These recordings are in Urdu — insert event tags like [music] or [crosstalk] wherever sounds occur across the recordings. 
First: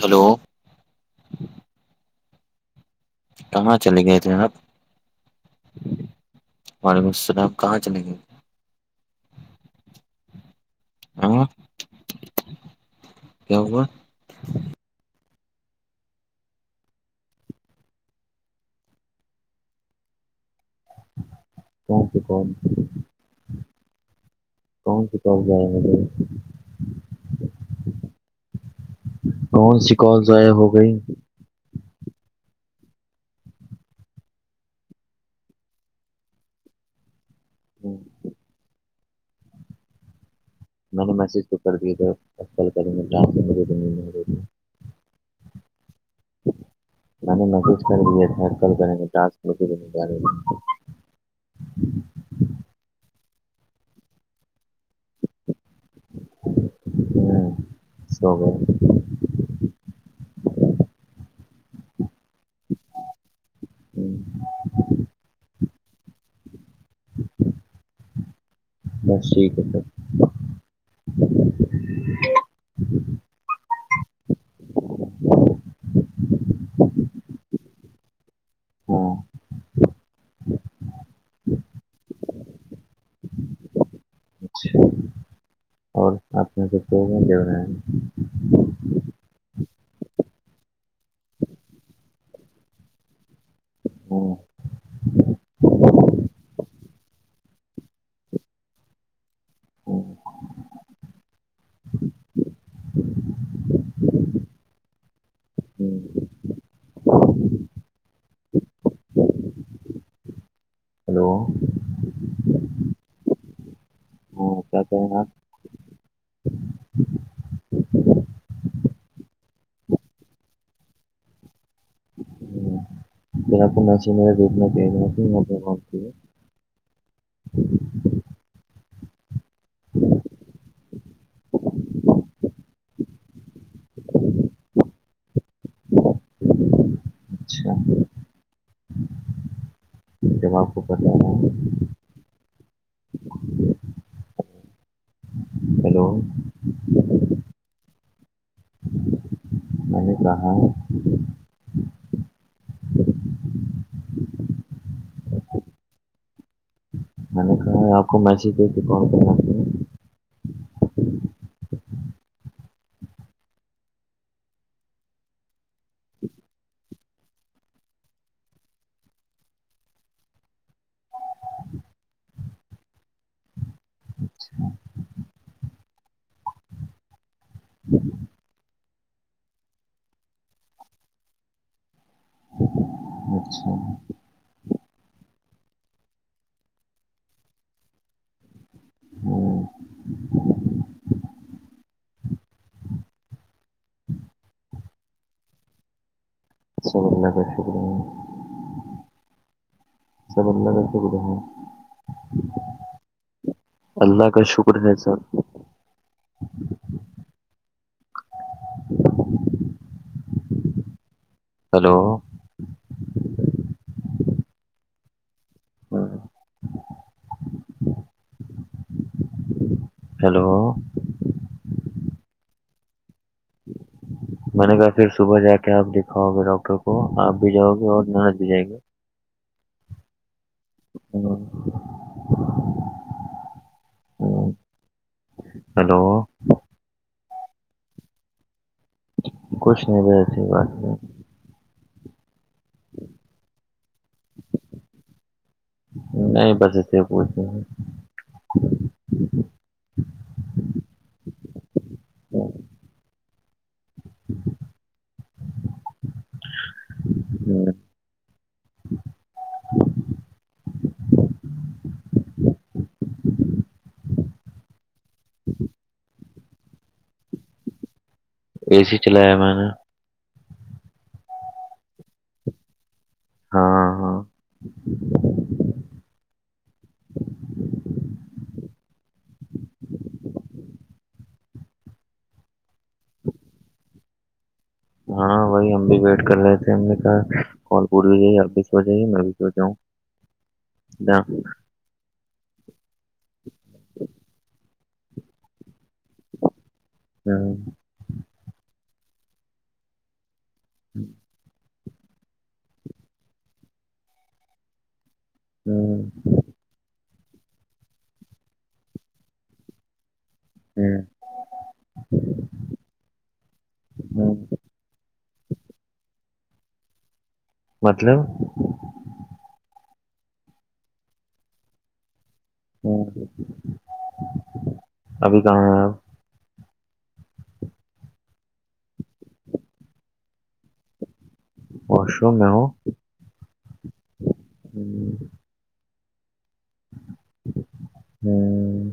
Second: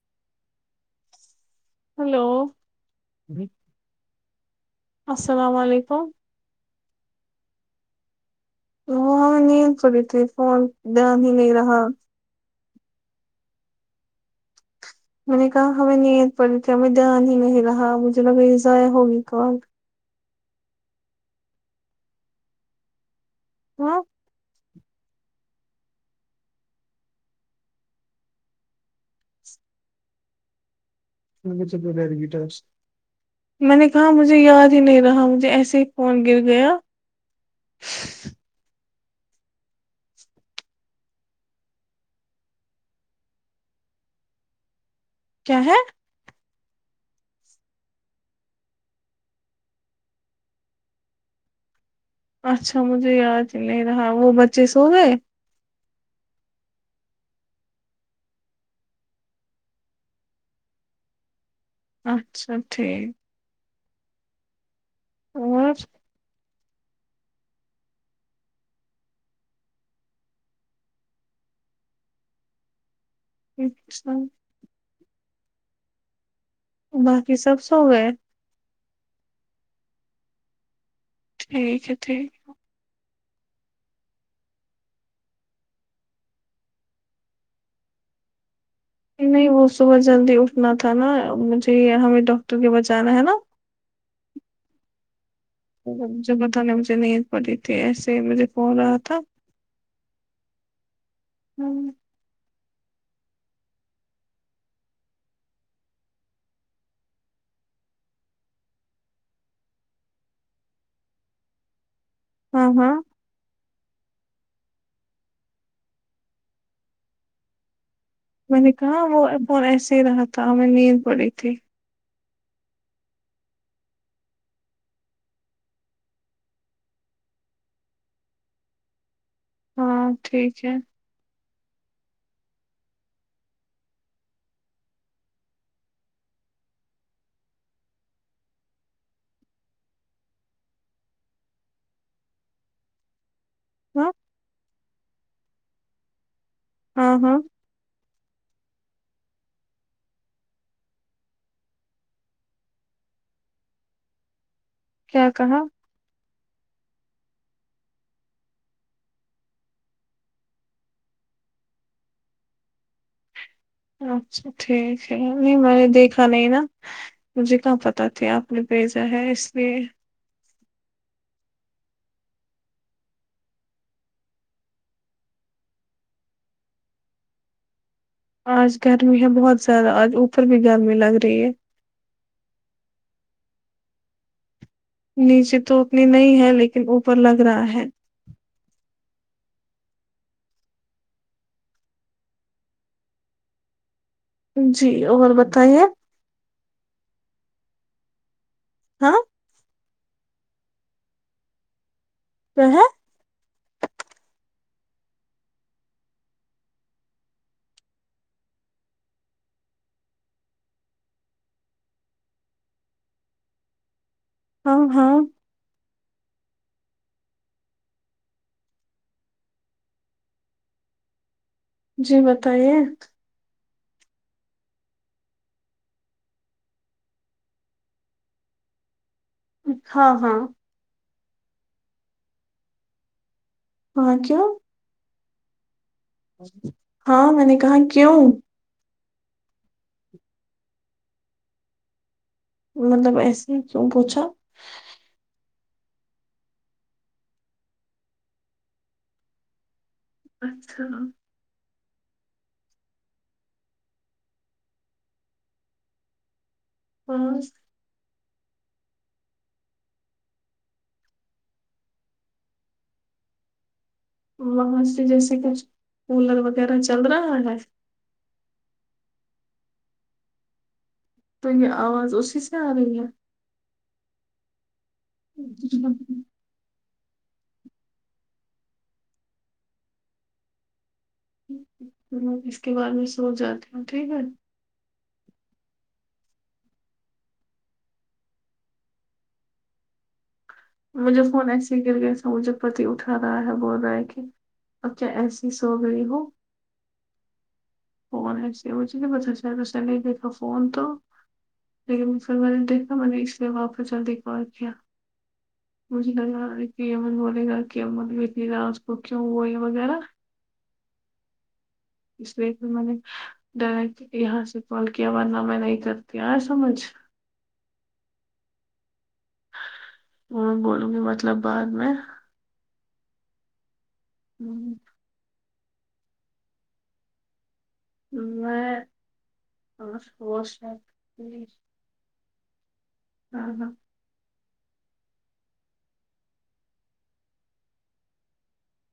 ہیلو ہیلو کہاں چلے گئے تھے آپ السلام علیکم وعلیکم السلام کہاں چلیں گے وہ ہمیں نیند چاڑی تھی فون دھیان ہی ہاں نہیں رہا کیا ہوا ہم نے کہا ہمیں نیند پڑی تھی ہمیں دھیان ہی نہیں رہا مجھے لگا یہ ضائع ہوگی کال [inaudible] ہاں کون کتاب ج گ [unintelligible] کون سی کال ضائع ہو گئی [unintelligible] م چ تو گیر گٹاس میں نے کہا مجھے یاد ہی نہیں رہا مجھے ایسے ہی فون گر گیا ہمم میں نے میسج تو کر دیا تھا کرے [unintelligible] کیا ہے میں نے میسج کر دیا تھا کل کارے گے یہ اچھا مجھے یاد نہیں رہا وہ بچے سو گئے ڈالے سو گئے تھے اچھا ٹھیک ہاں اور بس ٹھیک ہے تو [unintelligible] باقی سب سو گئے ہاں ٹھیک ہے ٹھک اچھا اور آنے سے [unintelligible] بیا نہیں وہ صبح جلدی اٹھنا تھا نا مجھے ہمیں ڈاکٹر کے پاس جانا ہے نا ہ مجھے پتہ نہیں جے نہیں پڑی تھی ایسے ہی مجھے فون آیا تھا ہاں ہوں ہلو ہاں ہاں ہاں کیا کہ ہیںپ میں نے کہا وہ فون ایسے ہی رہا تھا ہمے نیند پڑی تھی پھر آپکو مسیج وغیرہ دیکھنا چاہیے نہ ہاں ٹھیک ہے اچھا جب آپ کو پتہ ہے ہ ہیلو ہاں ہاں میں نے کہا کیا کہا میں نے کہا آپ کو میسج دے کون کر نا اچھا ٹھیک ہے نہیں میں نے دیکھا نہیں نا مجھے کہاں پتہ تھی آپ نے بھیجا ہے اس لیے آج گرمی ہے بہت زیادہ آج اوپر بھی گرمی لگ رہی ہے اچھا نیچے تو اتنی نہیں ہے لیکن اوپر لگ رہا ہے جی اور بتائیے سب اللہ کا کرم ہے ہاں سب اللہ شکر ہے کے ہے اللہ کا شکر ہے سب ہیلو ہاں ہاں ہیلو جی بتائیے میں نے کہا پھر صبح جا کے آپ دکھاؤ گے ڈاکٹر کو آپ بھی جاؤ گے اور ننند بھی جائے گے ہاں ہاں [unintelligible] ہاں کیا ہیلو ہاں میں نے کہا کیوں کچھ نہیں ایسی بات میں مطلب ایسے ہی کیوں پوچھا نہیں بس اس لیے پو چھے اچھا پانچ وہاں سے جیسے کچھ کولر وغیرہ چل رہا ہے اے سی چلایا میں نے تو یے آواز اسی سے آ رہی ہے ہاں ہاں اچھا اس کے بعد میں سو جاتی ہوں ٹھیک ہے ہاں وہی ہم بھی ویٹ کر رہے تھے ہم نے کہا کال کٹ جائے آپ بھی سو جائیے میں بھی سو جاؤں مجھے فون ایسے ہی گر گیا تھا مجھے پتی اٹھا رہا ہے بول رہا ہے کہ اب کیا ایسی سو گئی ہو [unintelligible] فون ہے اس لیے مجھے نہیں بتا تھا [unintelligible] فون تو لیکن سر میں نے دیکھا میں نے اس لیے وہاں پے جاکے کال کیا ہوں مجھے لگ رہا ہے کی امن بولے گا کہ امن اتنی رات کو کیوں وہی وغیرہ ہمم اس لیے پھر میں نے ڈائریکٹ ہوں یہاں سے کال کیا ورنہ میں نہیں کرتی آیا سمجھ مطلب بولوں گی مطلب بعد میں [unintelligible] آمم ہمم ابھی کہاں ہے آپ میں واش [unintelligible] واش روم میں ہو ہاں ہاں ہوں ہمم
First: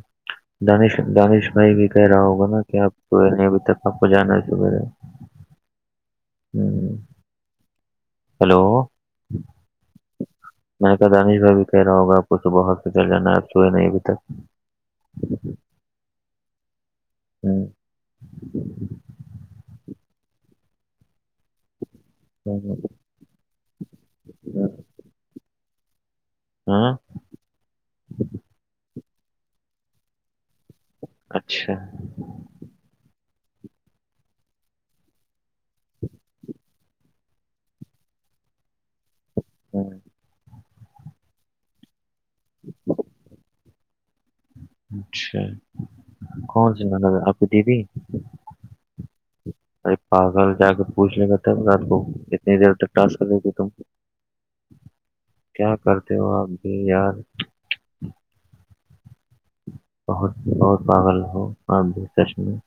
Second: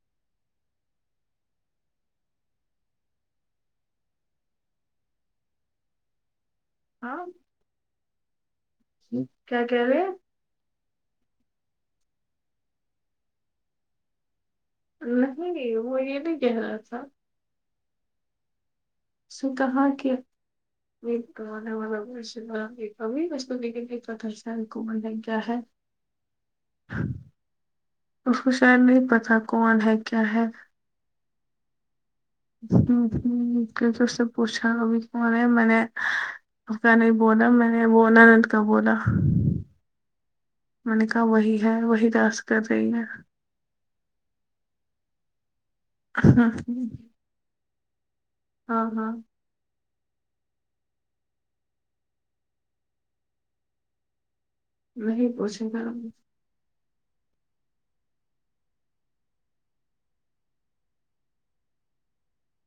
دانش دانش بھائی بھی کہہ رہا ہوگا نا کہ آپ [unintelligible] ہوں ہاں ہیلو کیا کہ رہے میں نے کہا دانش بھائی بھی کہہ رہا ہوگاآ پ کو صبح ہاسپٹل جانا آپ سوئے نہیں ابھی تک نہیں وہ یہ نہیں کہہ رہا تھا ہممم [unintelligible] ہوں، ہوں، [unintelligible] ہاں اس کو شاید نہیں پتا کون ہے کیا ہے اچھا ہمم ہمم کل تو اسے پوچھا بھی میں نے میں نے بولا میں نے وہ ناند کا بولا ہوں، میں نے کہا وہی ہے وہی راج کر رہی ہے اچھا کون س مطلب آپ کی دیدی ہاں ہاں ارے پاگل جا کے پوچھے گا تب رات کو اتنی دیر تک ٹاسک کر رہی تھی تم نہیں پوچھے کیا گا کرتے ہو آپ بھی یار بہت بہت پاگل ہو آپ بھی سچ میں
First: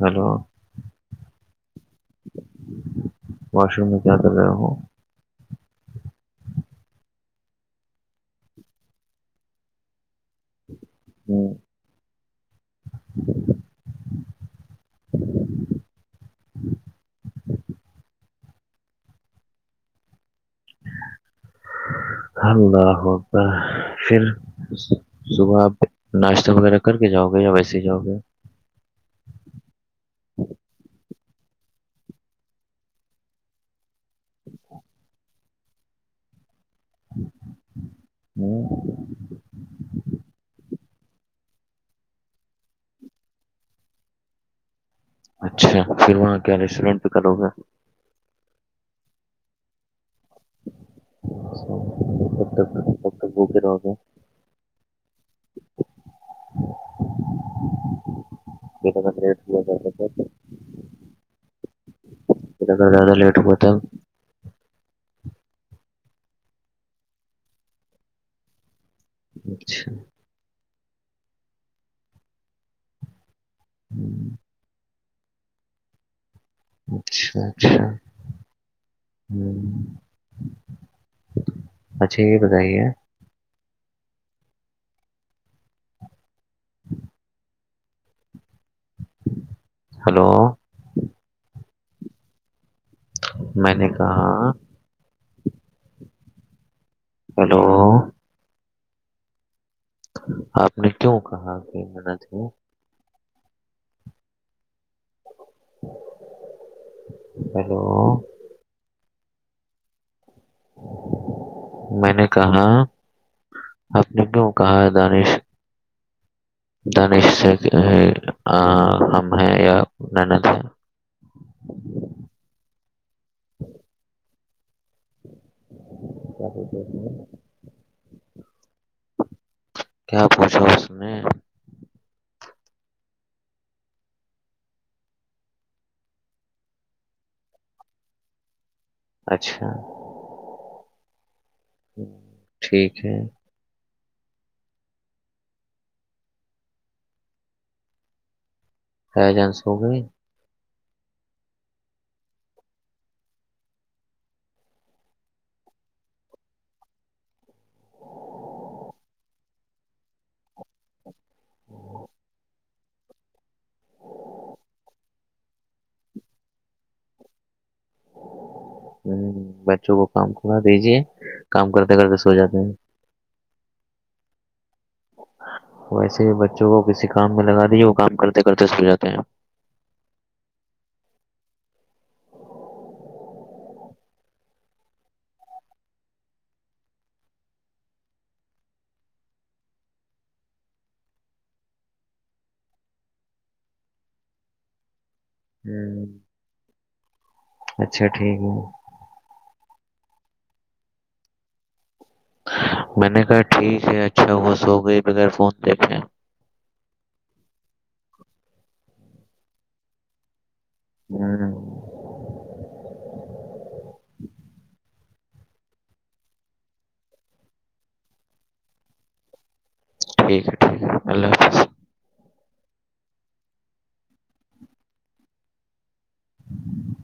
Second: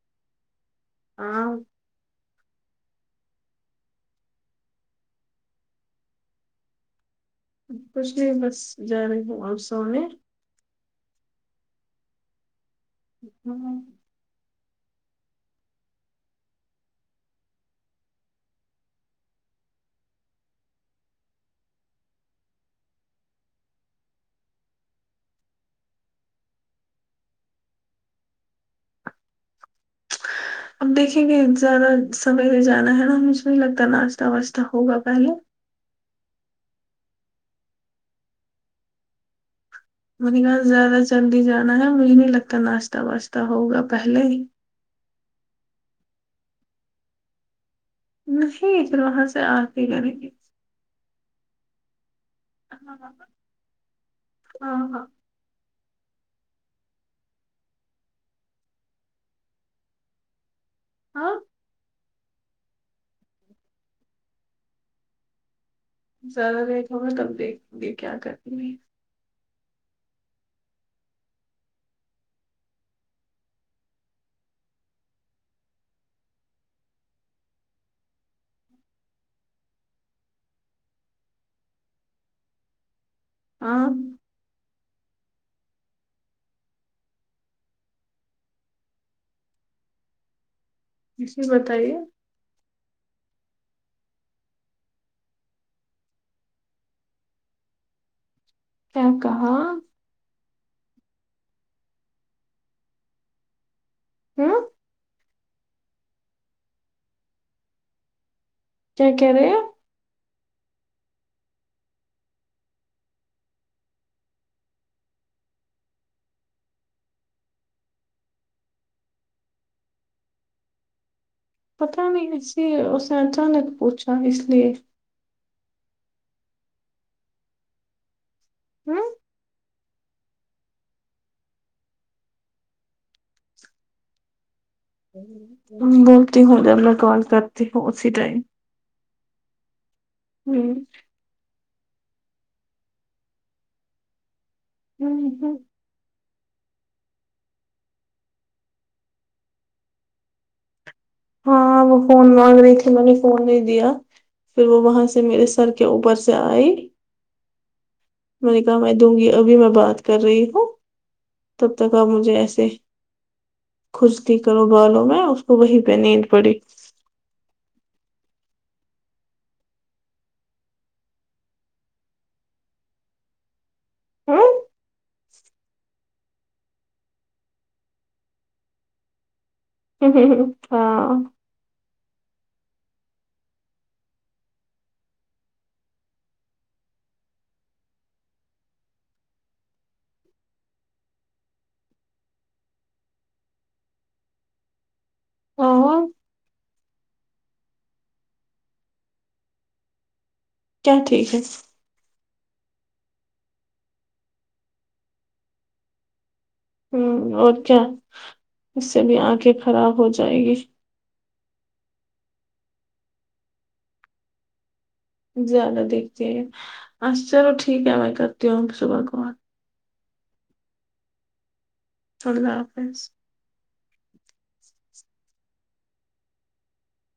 ہلو ہاں واش روم میں کیا کر رہے ہو کچھ نہیں بس جا رہی ہوں اب سونے ہمم ہمم اللہ اکبر پھر صبح آپ ناشتہ وغیرہ کر کے جاؤ گے یا ویسے ہی جاؤ گے اب دیکھیں گے زیادہ سمے لے جانا ہے نا مجھے نہیں لگتا ناشتہ واشتہ ہوگا پہلے ہمم مجھے گھر زیادہ جلدی جانا ہے مجھے نہیں لگتا ناشتہ واشتہ ہوگا پہلے ہی اچھا پھر وہاں کیا ریسٹورینٹ پہ کرو گے نہیں پھر وہاں سے آ کے کریں گے اچھا پھرکب تک کب ہاں تک بھوکے رہو گے ہاں [unintelligible] ہاں اتنا زیادہ لیٹ ہوگا تب زیادہ لیٹ ہوگا تب دیکھوں گی کیا [unintelligible] اچھا ہوں اچھا اچھا ہ اچھا یہ بتائیے آاں [inaudible] ہلو جی بتائیے میں نے کہا ہلو کیا کہا آپ نے کیوں کہا کہ منت ہے ہوں ہیلو کیا کہہ رہے ہو میں نے کہا آپ نے کیوں کہا ہے دانش دانش سے آ ہم ہیں یا نینت ہے پتا نہیں ایسے اس نے اچانک پوچھا اس لیے [unintelligible] ہوں کیا پوچھا اس نے بولتی ہوں جب میں کال کرتی ہوں اسی ٹائم اچھا ہوں ٹھیک ہے ہوں ہوں تائی جان سوگئی ہاں وہ فون مانگ رہی تھی میں نے فون نہیں دیا پھر وہ وہاں سے میرے سر کے اوپر سے آئی میں نے کہا میں دوں گی ابھی میں بات کر رہی ہوں تب تک آپ مجھے ایسے خشکی کرو بالو میں اس کو وہی پ نیند پوری ہ بچوں کو کام کڑا دیجیے کام کرتے کرتے سو جاتے ہیں ہوں ویسے بچوں کو کسی کام میں لگا دیے وہ کام کرتے کرتے سو جاتے ہیں ہ ہ ہ ہ ہاں ہاں ہوں اچھا ٹھیک ہے کیا ٹھیک ہے میں نے کہا ٹھیک ہے اچھا ہوا سو گئے بغیر فون دیکھے ہ اور کیا اس سے بھی آنکھیں خراب ہو جائے گی ہوں زیادہ دیکھتے ہیں ا چھا چلو ٹھیک ہے میں کرتی ہوں صبح کو بات ٹھیک ہے ٹھیک ہے اللہ حافظ اللہ حافظ [inaudible]